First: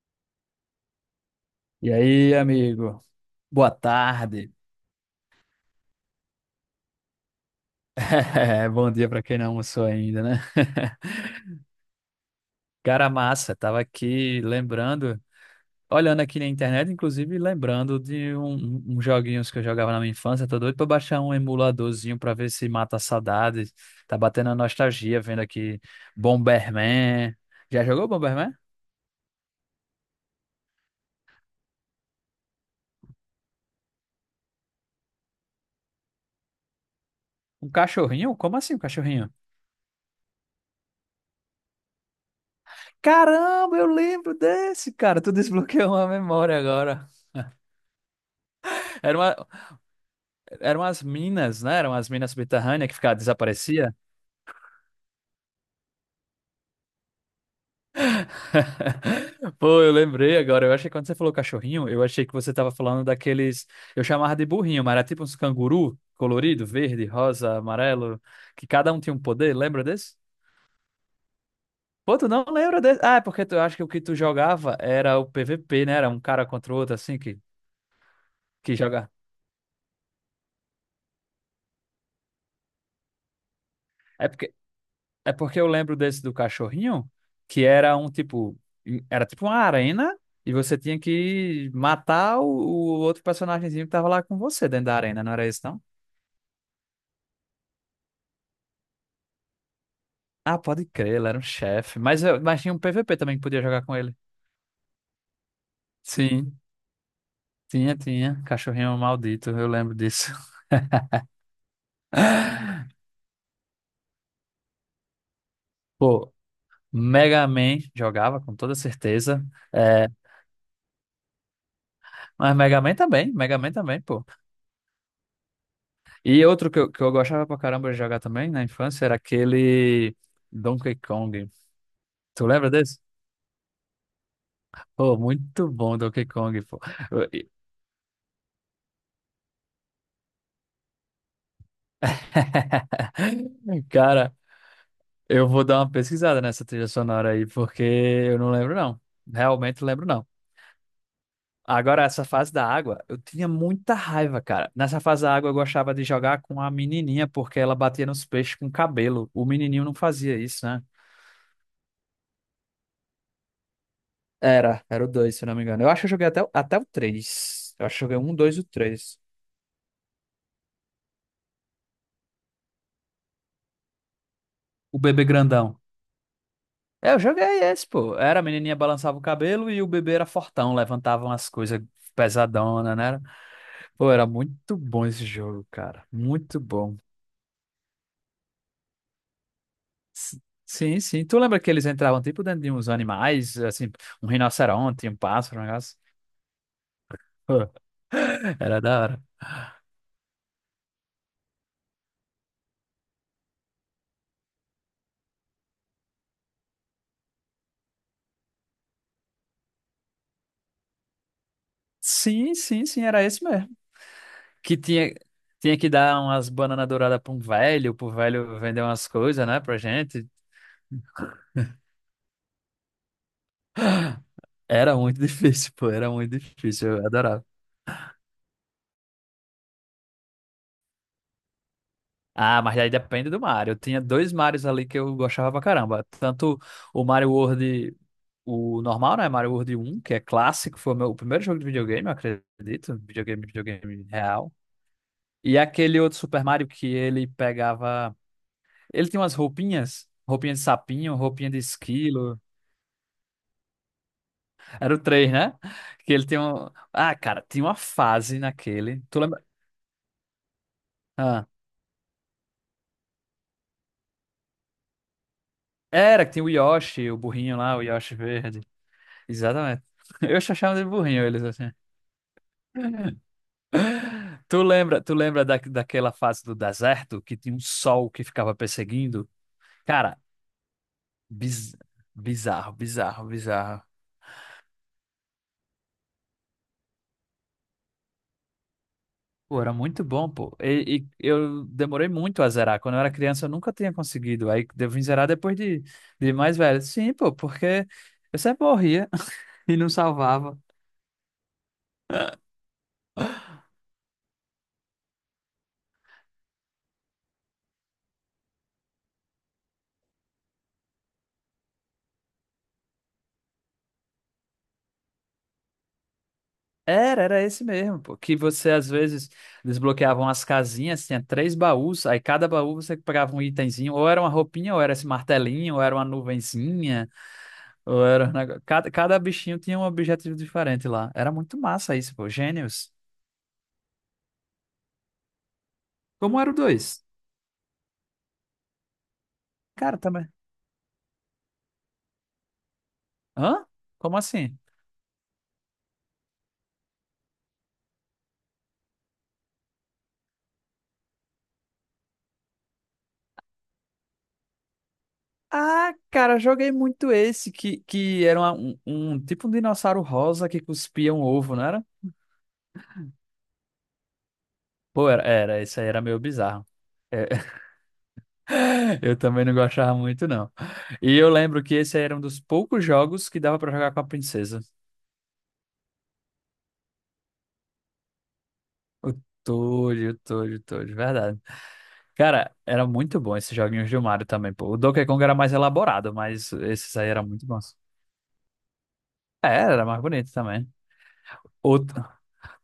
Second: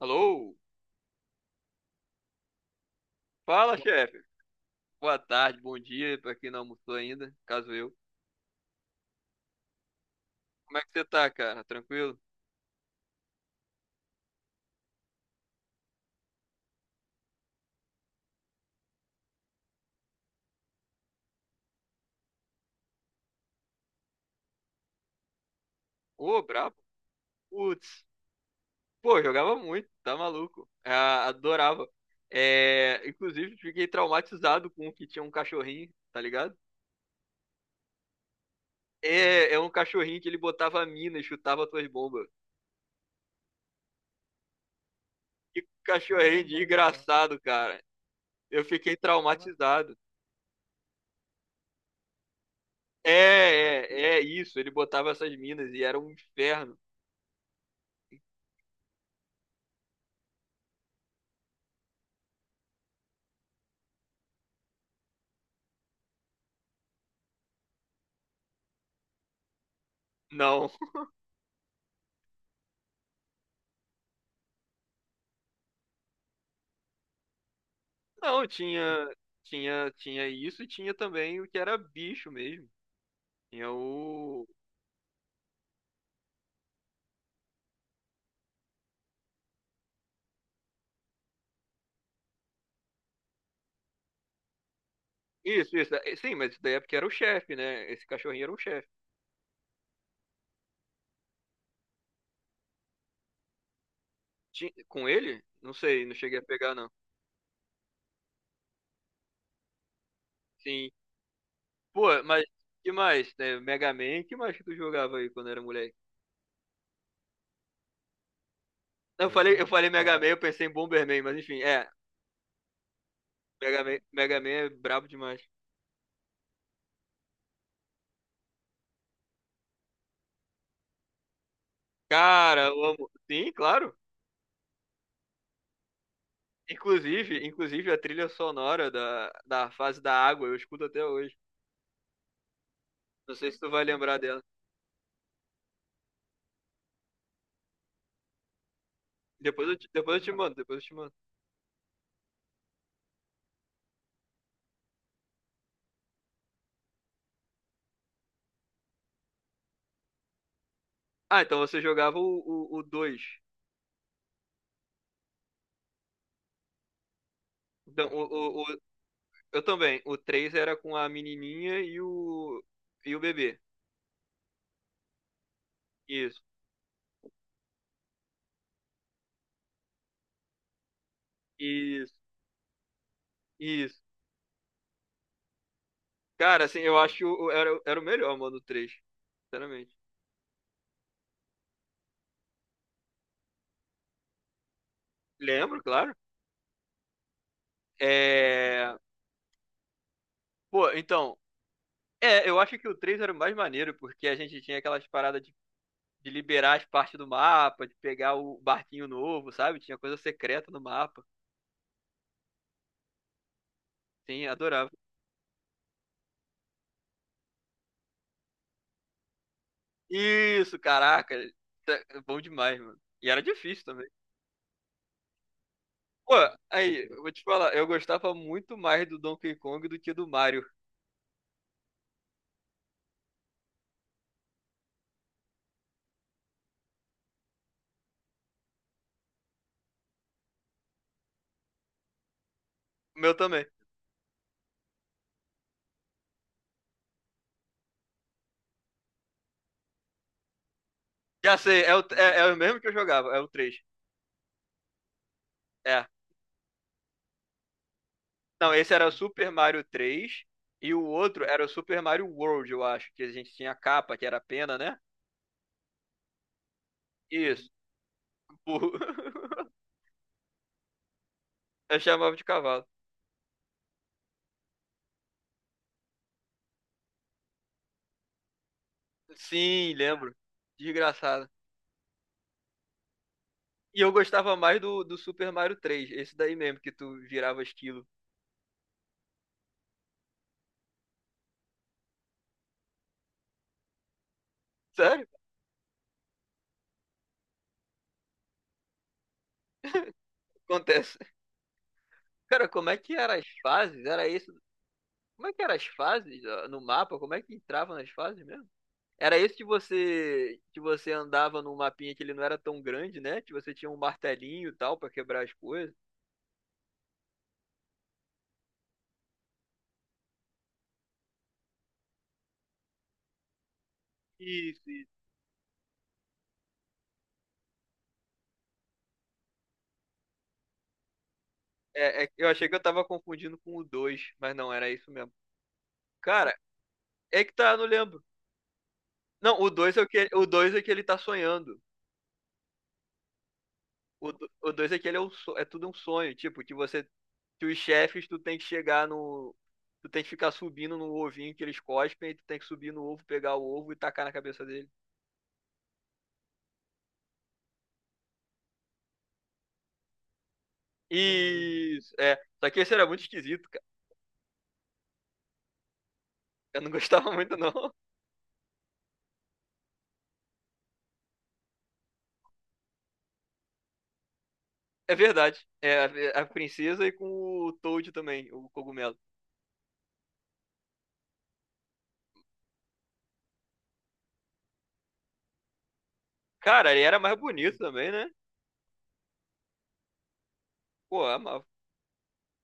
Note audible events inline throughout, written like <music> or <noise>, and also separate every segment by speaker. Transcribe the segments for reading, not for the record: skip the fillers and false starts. Speaker 1: Alô?
Speaker 2: E aí, amigo? Boa
Speaker 1: Fala, chefe.
Speaker 2: tarde.
Speaker 1: Boa tarde, bom dia pra quem não almoçou ainda, caso eu.
Speaker 2: <laughs> Bom dia para quem não almoçou ainda, né?
Speaker 1: Como é que você
Speaker 2: <laughs>
Speaker 1: tá, cara? Tranquilo?
Speaker 2: Cara massa, tava aqui lembrando, olhando aqui na internet, inclusive lembrando de uns joguinhos que eu jogava na minha infância. Tô doido pra baixar um emuladorzinho pra ver se mata a saudade. Tá batendo a nostalgia vendo aqui,
Speaker 1: Ô, brabo.
Speaker 2: Bomberman. Já
Speaker 1: Putz.
Speaker 2: jogou Bomberman?
Speaker 1: Pô, jogava muito, tá maluco. Ah, adorava. É, inclusive, fiquei traumatizado com o que tinha um cachorrinho, tá ligado?
Speaker 2: Um cachorrinho? Como assim um cachorrinho?
Speaker 1: É, é um cachorrinho que ele botava mina e chutava tuas bombas.
Speaker 2: Caramba, eu lembro desse, cara. Tu
Speaker 1: Que
Speaker 2: desbloqueou uma
Speaker 1: cachorrinho
Speaker 2: memória
Speaker 1: de
Speaker 2: agora.
Speaker 1: engraçado, cara. Eu fiquei
Speaker 2: <laughs> Era uma,
Speaker 1: traumatizado.
Speaker 2: Eram as minas, né? Eram as minas subterrâneas que
Speaker 1: É,
Speaker 2: ficava, desaparecia.
Speaker 1: é, é isso. Ele botava essas minas e era um inferno.
Speaker 2: <laughs> Pô, eu lembrei agora. Eu achei que, quando você falou cachorrinho, eu achei que você tava falando daqueles. Eu chamava de burrinho, mas era tipo uns canguru colorido, verde, rosa, amarelo, que cada um tinha um poder. Lembra desse?
Speaker 1: Não.
Speaker 2: Pô, tu não lembra desse? Ah, é porque tu eu acho que o que tu jogava era o PVP, né? Era um cara contra o outro, assim, que,
Speaker 1: Não,
Speaker 2: que
Speaker 1: tinha,
Speaker 2: joga.
Speaker 1: tinha isso e tinha também o que era bicho mesmo. Tinha
Speaker 2: É
Speaker 1: o.
Speaker 2: porque É porque eu lembro desse do cachorrinho, que era um tipo, era tipo uma arena, e você tinha que matar o outro personagemzinho que tava lá com você dentro da arena, não era isso,
Speaker 1: Isso,
Speaker 2: não?
Speaker 1: isso. Sim, mas isso daí é porque era o chefe, né? Esse cachorrinho era o chefe.
Speaker 2: Ah, pode crer, ele era um chefe, mas mas tinha um PVP também que podia jogar com ele.
Speaker 1: Com ele? Não sei, não cheguei a
Speaker 2: Sim,
Speaker 1: pegar, não.
Speaker 2: tinha, cachorrinho maldito, eu lembro disso.
Speaker 1: Sim. Pô, mas
Speaker 2: <laughs>
Speaker 1: que mais, né? Mega Man, que mais que tu jogava aí quando era moleque?
Speaker 2: Pô, Mega Man jogava com toda
Speaker 1: Não, Eu
Speaker 2: certeza,
Speaker 1: falei, eu falei
Speaker 2: é,
Speaker 1: Mega Man, eu pensei em Bomberman, mas enfim, é.
Speaker 2: mas Mega Man
Speaker 1: Mega Man,
Speaker 2: também, pô.
Speaker 1: Mega Man é brabo demais.
Speaker 2: E outro que eu gostava pra caramba de jogar também na infância era aquele Donkey Kong. Tu
Speaker 1: Cara,
Speaker 2: lembra
Speaker 1: eu
Speaker 2: desse?
Speaker 1: amo. Sim, claro.
Speaker 2: Pô, muito bom Donkey Kong, pô. Eu-
Speaker 1: Inclusive,
Speaker 2: e-
Speaker 1: inclusive a trilha sonora da fase da água, eu escuto até hoje. Não sei se tu vai
Speaker 2: <laughs>
Speaker 1: lembrar
Speaker 2: Cara,
Speaker 1: dela.
Speaker 2: eu vou dar uma pesquisada nessa trilha sonora aí, porque eu não lembro, não.
Speaker 1: Depois eu
Speaker 2: Realmente
Speaker 1: te,
Speaker 2: lembro,
Speaker 1: depois eu
Speaker 2: não.
Speaker 1: te mando, depois eu te mando.
Speaker 2: Agora, essa fase da água, eu tinha muita raiva, cara. Nessa fase da água, eu gostava de jogar com a menininha, porque ela batia nos peixes com o cabelo. O menininho não fazia isso, né?
Speaker 1: Ah, então você jogava o dois.
Speaker 2: Era o dois, se eu não me engano. Eu acho que eu joguei até o três. Eu acho que
Speaker 1: Então,
Speaker 2: eu joguei um, dois e
Speaker 1: o,
Speaker 2: o
Speaker 1: o-
Speaker 2: 3.
Speaker 1: eu também. O 3 era com a menininha e o bebê.
Speaker 2: O bebê grandão.
Speaker 1: Isso,
Speaker 2: É, eu joguei esse, pô. Era, a menininha balançava o cabelo e o bebê era fortão, levantavam as coisas
Speaker 1: isso,
Speaker 2: pesadona, né?
Speaker 1: isso.
Speaker 2: Pô, era muito bom esse jogo, cara. Muito
Speaker 1: Cara, assim,
Speaker 2: bom.
Speaker 1: eu acho, era o melhor, mano, o três. Sinceramente.
Speaker 2: S- Sim, sim. Tu lembra que eles entravam tipo dentro de uns animais, assim, um rinoceronte, um pássaro, um
Speaker 1: Lembro,
Speaker 2: negócio?
Speaker 1: claro.
Speaker 2: Pô, era
Speaker 1: É...
Speaker 2: da hora.
Speaker 1: Pô, então. É, eu acho que o 3 era o mais maneiro, porque a gente tinha aquelas paradas de liberar as partes do mapa, de pegar o barquinho novo, sabe? Tinha coisa secreta no mapa.
Speaker 2: Sim, sim, sim, era esse mesmo.
Speaker 1: Sim,
Speaker 2: Que
Speaker 1: adorava.
Speaker 2: tinha que dar umas bananas douradas pra um velho, pro velho vender umas coisas, né, pra gente.
Speaker 1: Isso, caraca. É bom demais, mano. E era difícil também.
Speaker 2: Era muito <laughs> difícil, pô, era
Speaker 1: Pô,
Speaker 2: muito difícil,
Speaker 1: aí,
Speaker 2: eu
Speaker 1: eu vou te
Speaker 2: adorava.
Speaker 1: falar, eu gostava muito mais do Donkey Kong do que do Mario.
Speaker 2: Ah, mas aí depende do Mario. Eu tinha dois Marios ali que eu gostava pra caramba. Tanto o Mario World, o normal, né, Mario World um, que é clássico, foi o meu primeiro jogo de videogame, eu acredito,
Speaker 1: O meu
Speaker 2: videogame,
Speaker 1: também.
Speaker 2: videogame real. E aquele outro Super Mario que ele pegava, ele tinha umas roupinhas, roupinha de sapinho, roupinha
Speaker 1: Já
Speaker 2: de
Speaker 1: sei, é o,
Speaker 2: esquilo.
Speaker 1: é, é o mesmo que eu jogava, é o três.
Speaker 2: Era o três, né?
Speaker 1: É.
Speaker 2: Que ele tem um. Ah, cara, tinha uma fase
Speaker 1: Não, esse
Speaker 2: naquele.
Speaker 1: era o
Speaker 2: Tu lembra?
Speaker 1: Super Mario três e o outro
Speaker 2: Ah.
Speaker 1: era o Super Mario World, eu acho, que a gente tinha a capa, que era a pena, né?
Speaker 2: Era que tinha o Yoshi, o burrinho
Speaker 1: Isso.
Speaker 2: lá, o Yoshi verde.
Speaker 1: Burro. <laughs>
Speaker 2: Exatamente. <laughs> Eu só chamo de burrinho eles assim.
Speaker 1: Eu chamava de cavalo.
Speaker 2: <laughs> Tu lembra daquela fase do deserto que tinha um sol que ficava perseguindo?
Speaker 1: Sim,
Speaker 2: Cara,
Speaker 1: lembro. Desgraçado.
Speaker 2: biz- bizarro, bizarro, bizarro.
Speaker 1: E eu gostava mais do Super Mario três, esse daí mesmo, que tu virava esquilo.
Speaker 2: Pô, era muito bom, pô. E eu demorei muito a zerar. Quando eu era criança, eu nunca tinha conseguido. Aí eu vim
Speaker 1: Sério?
Speaker 2: zerar depois de mais velho. Sim, pô, porque eu sempre morria. <laughs> E não salvava.
Speaker 1: Acontece. <laughs> Cara, como é que eram as fases? Era isso? Como é que eram as fases, ó, no mapa? Como é que entrava nas fases mesmo? Era isso, que você andava num mapinha que ele não era tão grande, né? Que você tinha um martelinho e tal pra quebrar as coisas.
Speaker 2: Era esse mesmo, pô. Que você às vezes desbloqueavam as casinhas, tinha três baús, aí cada baú você pegava um itemzinho, ou era uma roupinha, ou
Speaker 1: Isso,
Speaker 2: era esse
Speaker 1: isso.
Speaker 2: martelinho, ou era uma nuvenzinha, ou Cada bichinho tinha um objetivo diferente lá. Era muito massa isso,
Speaker 1: É,
Speaker 2: pô.
Speaker 1: eu achei que eu
Speaker 2: Gênios.
Speaker 1: tava confundindo com o dois, mas não, era isso mesmo.
Speaker 2: Como era o
Speaker 1: Cara,
Speaker 2: 2?
Speaker 1: é que tá, eu não lembro. Não,
Speaker 2: Cara, também.
Speaker 1: o 2 é que ele tá sonhando.
Speaker 2: Hã? Como assim?
Speaker 1: O dois é que ele é, é tudo um sonho, tipo, que os chefes, tu tem que ficar subindo no ovinho que eles cospem, e tu tem que subir no ovo, pegar o ovo e tacar na cabeça dele. Uhum.
Speaker 2: Ah, cara, joguei muito esse que era um tipo um dinossauro rosa que cuspia um ovo, não era?
Speaker 1: Isso, é. Só que esse era muito esquisito, cara.
Speaker 2: Pô, era, esse aí era meio bizarro.
Speaker 1: Eu não
Speaker 2: É,
Speaker 1: gostava <laughs> muito, não.
Speaker 2: eu também não gostava muito, não. E eu lembro que esse era um dos poucos jogos que dava pra jogar com a princesa.
Speaker 1: É verdade. É a princesa e com o Toad também, o
Speaker 2: O
Speaker 1: cogumelo.
Speaker 2: Toad, o Toad, o Toad, verdade. Cara, era muito bom esses joguinhos do Mario também, pô. O Donkey Kong era mais elaborado, mas
Speaker 1: Cara,
Speaker 2: esses
Speaker 1: ele
Speaker 2: aí
Speaker 1: era
Speaker 2: eram
Speaker 1: mais
Speaker 2: muito bons.
Speaker 1: bonito também, né?
Speaker 2: É, era mais bonito também.
Speaker 1: Pô, eu amava.
Speaker 2: Outro...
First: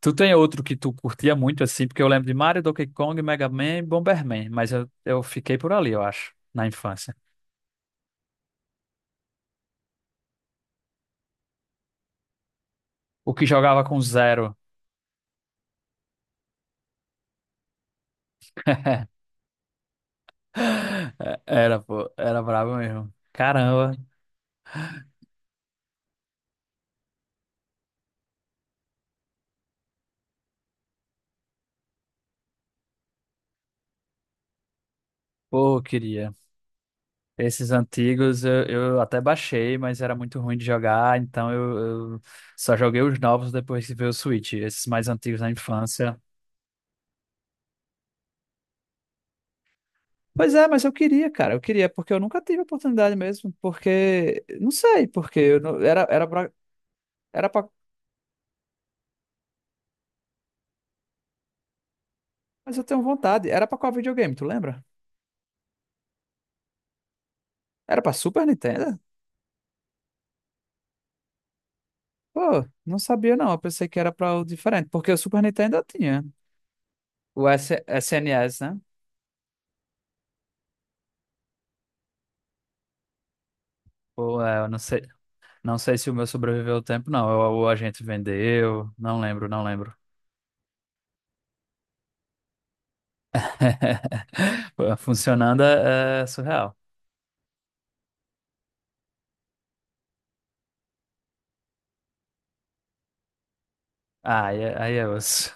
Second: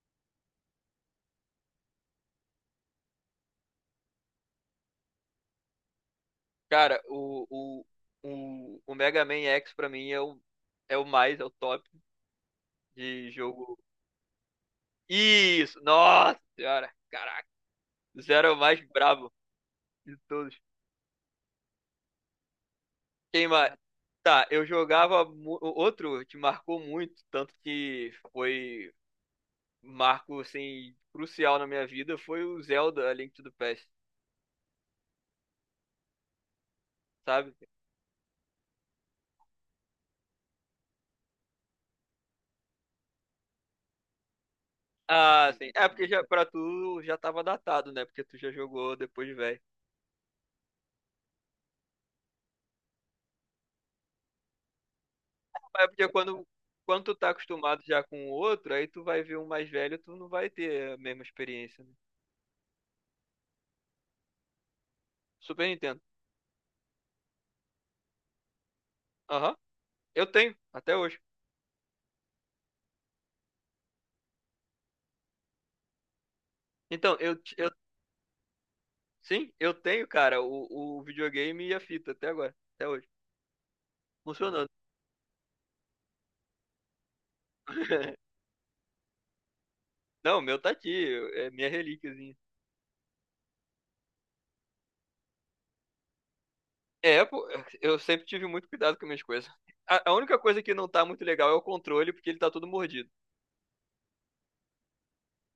Speaker 2: Tu tem outro que tu curtia muito, assim? Porque eu lembro de Mario, Donkey Kong, Mega Man e Bomberman, mas eu fiquei por ali, eu acho, na
Speaker 1: Cara,
Speaker 2: infância.
Speaker 1: o Mega Man X, pra mim, é o, mais, é o top de
Speaker 2: O que
Speaker 1: jogo.
Speaker 2: jogava com Zero.
Speaker 1: Isso! Nossa senhora! Caraca! Zero é o mais
Speaker 2: <laughs>
Speaker 1: brabo de todos.
Speaker 2: É, era, pô, era brabo mesmo.
Speaker 1: Quem mais?
Speaker 2: Caramba,
Speaker 1: Tá, eu jogava. Outro que marcou muito, tanto que foi marco assim, crucial na minha vida, foi o Zelda A Link to the Past,
Speaker 2: pô, eu queria.
Speaker 1: sabe?
Speaker 2: Esses antigos eu até baixei, mas era muito ruim de jogar, então eu só joguei os novos depois que veio o Switch, esses mais antigos na
Speaker 1: Ah, sim. É porque
Speaker 2: infância.
Speaker 1: já, pra tu, já tava datado, né? Porque tu já jogou depois de velho.
Speaker 2: Pois é, mas eu queria, cara, eu queria, porque eu nunca tive oportunidade mesmo, porque, não sei, porque eu não-
Speaker 1: É
Speaker 2: era,
Speaker 1: porque quando, quando tu tá
Speaker 2: era pra,
Speaker 1: acostumado já com o outro, aí tu vai ver um mais velho, tu não vai ter a mesma experiência, né?
Speaker 2: mas eu tenho vontade, era pra qual videogame, tu lembra?
Speaker 1: Super Nintendo.
Speaker 2: Era pra Super Nintendo?
Speaker 1: Aham. Eu tenho, até hoje.
Speaker 2: Pô, não sabia, não, eu pensei que era pra o diferente, porque o Super Nintendo eu tinha.
Speaker 1: Então, eu,
Speaker 2: O
Speaker 1: eu
Speaker 2: S SNS, né?
Speaker 1: sim, eu tenho, cara, o videogame e a fita até agora, até hoje,
Speaker 2: Ou, é,
Speaker 1: funcionando.
Speaker 2: eu não sei se o meu sobreviveu ao tempo, não. Ou a gente
Speaker 1: <laughs>
Speaker 2: vendeu, não lembro, não lembro.
Speaker 1: Não, o meu tá aqui, é minha relíquiazinha.
Speaker 2: <laughs> Funcionando é surreal.
Speaker 1: É, pô, eu sempre tive muito cuidado com minhas coisas. A única coisa que não tá muito legal é o controle, porque ele tá todo mordido.
Speaker 2: Ah, aí é osso.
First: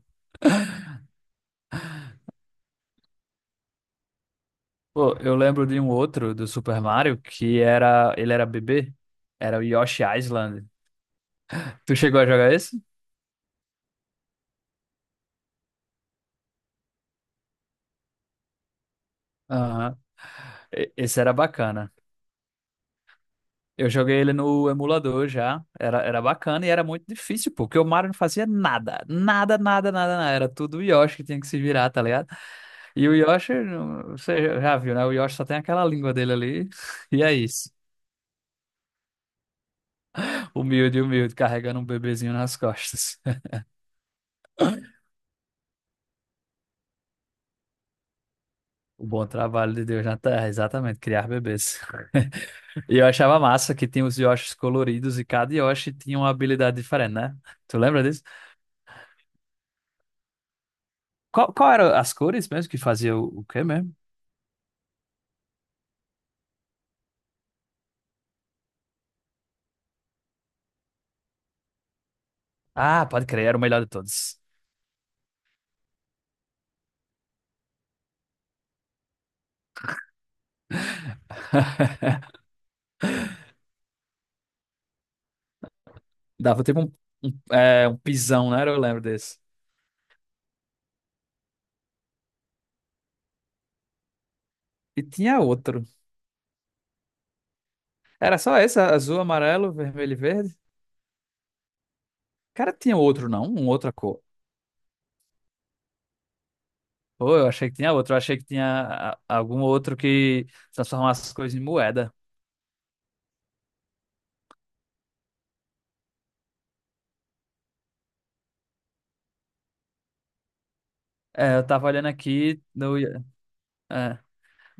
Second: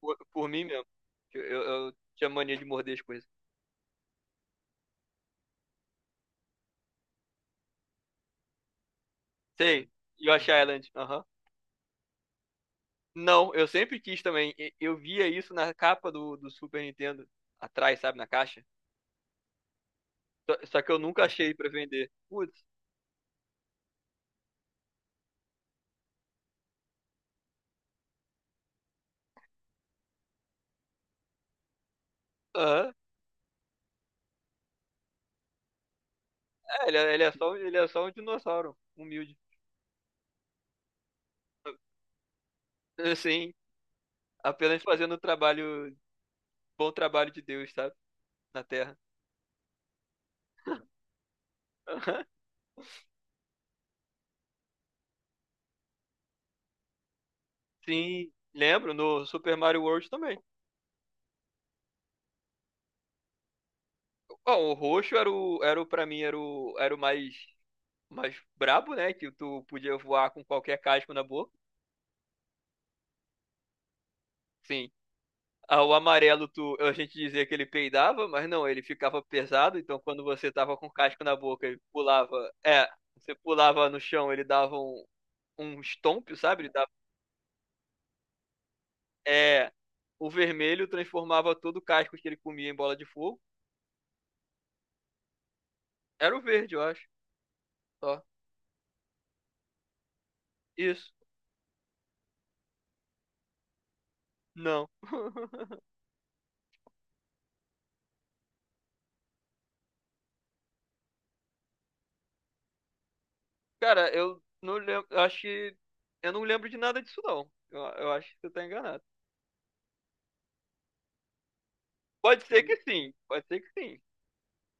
Speaker 1: Por mim mesmo.
Speaker 2: <laughs>
Speaker 1: Eu, eu, eu tinha mania de morder as coisas.
Speaker 2: Pô, eu lembro de um outro do Super Mario que ele era bebê, era o
Speaker 1: Sei,
Speaker 2: Yoshi
Speaker 1: Yoshi
Speaker 2: Island.
Speaker 1: Island, aham.
Speaker 2: Tu chegou a jogar esse?
Speaker 1: Não, eu sempre quis também. Eu via isso na capa do Super Nintendo, atrás, sabe, na caixa.
Speaker 2: Aham.
Speaker 1: Só que eu
Speaker 2: Esse
Speaker 1: nunca
Speaker 2: era
Speaker 1: achei pra
Speaker 2: bacana.
Speaker 1: vender. Putz.
Speaker 2: Eu joguei ele no emulador já. Era bacana e era muito difícil, pô, porque o Mario não fazia nada. Nada, nada, nada, nada. Era tudo o Yoshi que tinha que se virar, tá ligado? E o Yoshi, você já viu, né? O Yoshi só tem aquela língua dele ali.
Speaker 1: É, ele
Speaker 2: <laughs>
Speaker 1: é, ele
Speaker 2: E
Speaker 1: é
Speaker 2: é
Speaker 1: só, um,
Speaker 2: isso.
Speaker 1: ele é só um dinossauro, humilde.
Speaker 2: Humilde, humilde, carregando um
Speaker 1: <laughs>
Speaker 2: bebezinho nas costas.
Speaker 1: Assim,
Speaker 2: <laughs>
Speaker 1: apenas fazendo o trabalho, bom trabalho de Deus, sabe? Na Terra.
Speaker 2: O bom trabalho de Deus na Terra, exatamente, criar bebês. <laughs>
Speaker 1: <laughs> Aham.
Speaker 2: E eu achava massa que tinha os Yoshis coloridos, e cada Yoshi tinha uma habilidade diferente, né? Tu lembra disso?
Speaker 1: Sim, lembro, no Super Mario World também.
Speaker 2: Qual eram as cores mesmo, que fazia o quê mesmo?
Speaker 1: Ó, o roxo pra mim, era o mais brabo, né? Que tu podia voar com qualquer casco na boca.
Speaker 2: Ah, pode crer, era o melhor de todos.
Speaker 1: Sim. Ah, o amarelo, tu, a gente dizia que ele peidava, mas não, ele ficava pesado, então quando você tava com o casco na boca, ele
Speaker 2: <laughs>
Speaker 1: pulava. É, você pulava no chão, ele dava um stomp,
Speaker 2: Dava
Speaker 1: sabe?
Speaker 2: tipo um pisão, né? Eu lembro desse.
Speaker 1: É, o vermelho transformava todo o casco que ele comia em bola de fogo.
Speaker 2: E tinha outro.
Speaker 1: Era o verde, eu acho. Só.
Speaker 2: Era só esse, azul, amarelo, vermelho e verde?
Speaker 1: Isso.
Speaker 2: Cara, tinha outro, não? Uma outra cor.
Speaker 1: Não. <laughs>
Speaker 2: Pô, eu achei que tinha outro. Eu achei que tinha algum outro que transformasse as coisas em moeda.
Speaker 1: Cara, eu não lembro. Eu acho que. Eu não lembro de nada disso, não. Eu acho que você tá enganado.
Speaker 2: É, eu tava olhando
Speaker 1: Pode
Speaker 2: aqui
Speaker 1: ser que sim. Pode ser que sim.
Speaker 2: é,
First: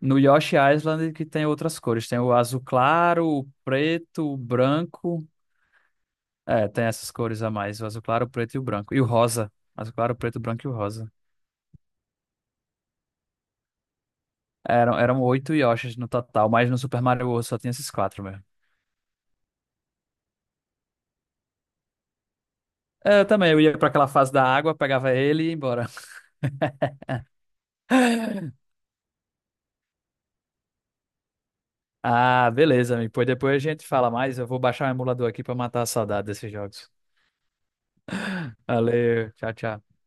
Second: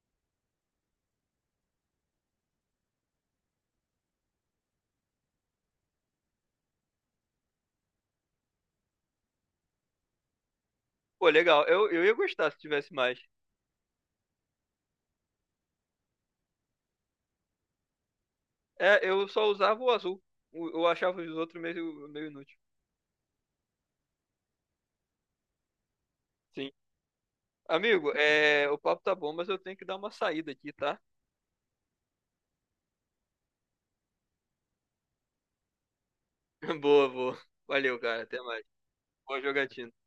Speaker 2: no Yoshi Island, que tem outras cores. Tem o azul claro, o preto, o branco. É, tem essas cores a mais. O azul claro, o preto e o branco. E o rosa. Azul claro, o preto, o branco e o rosa.
Speaker 1: Pô, legal. Eu ia gostar se tivesse mais.
Speaker 2: Eram oito Yoshis no total, mas no Super Mario World só tinha esses quatro mesmo.
Speaker 1: É, eu só usava o azul. Eu achava os outros meio, meio inútil.
Speaker 2: É, eu também, eu ia pra aquela fase da água, pegava ele e ia embora.
Speaker 1: Sim. Amigo,
Speaker 2: <laughs>
Speaker 1: é, o papo tá bom, mas eu tenho que dar uma saída aqui, tá?
Speaker 2: Ah, beleza, amigo. Pois depois a gente fala mais. Eu vou baixar o emulador aqui pra matar a saudade desses
Speaker 1: <laughs>
Speaker 2: jogos.
Speaker 1: Boa, boa. Valeu, cara. Até mais.
Speaker 2: Valeu,
Speaker 1: Boa
Speaker 2: tchau, tchau.
Speaker 1: jogatina.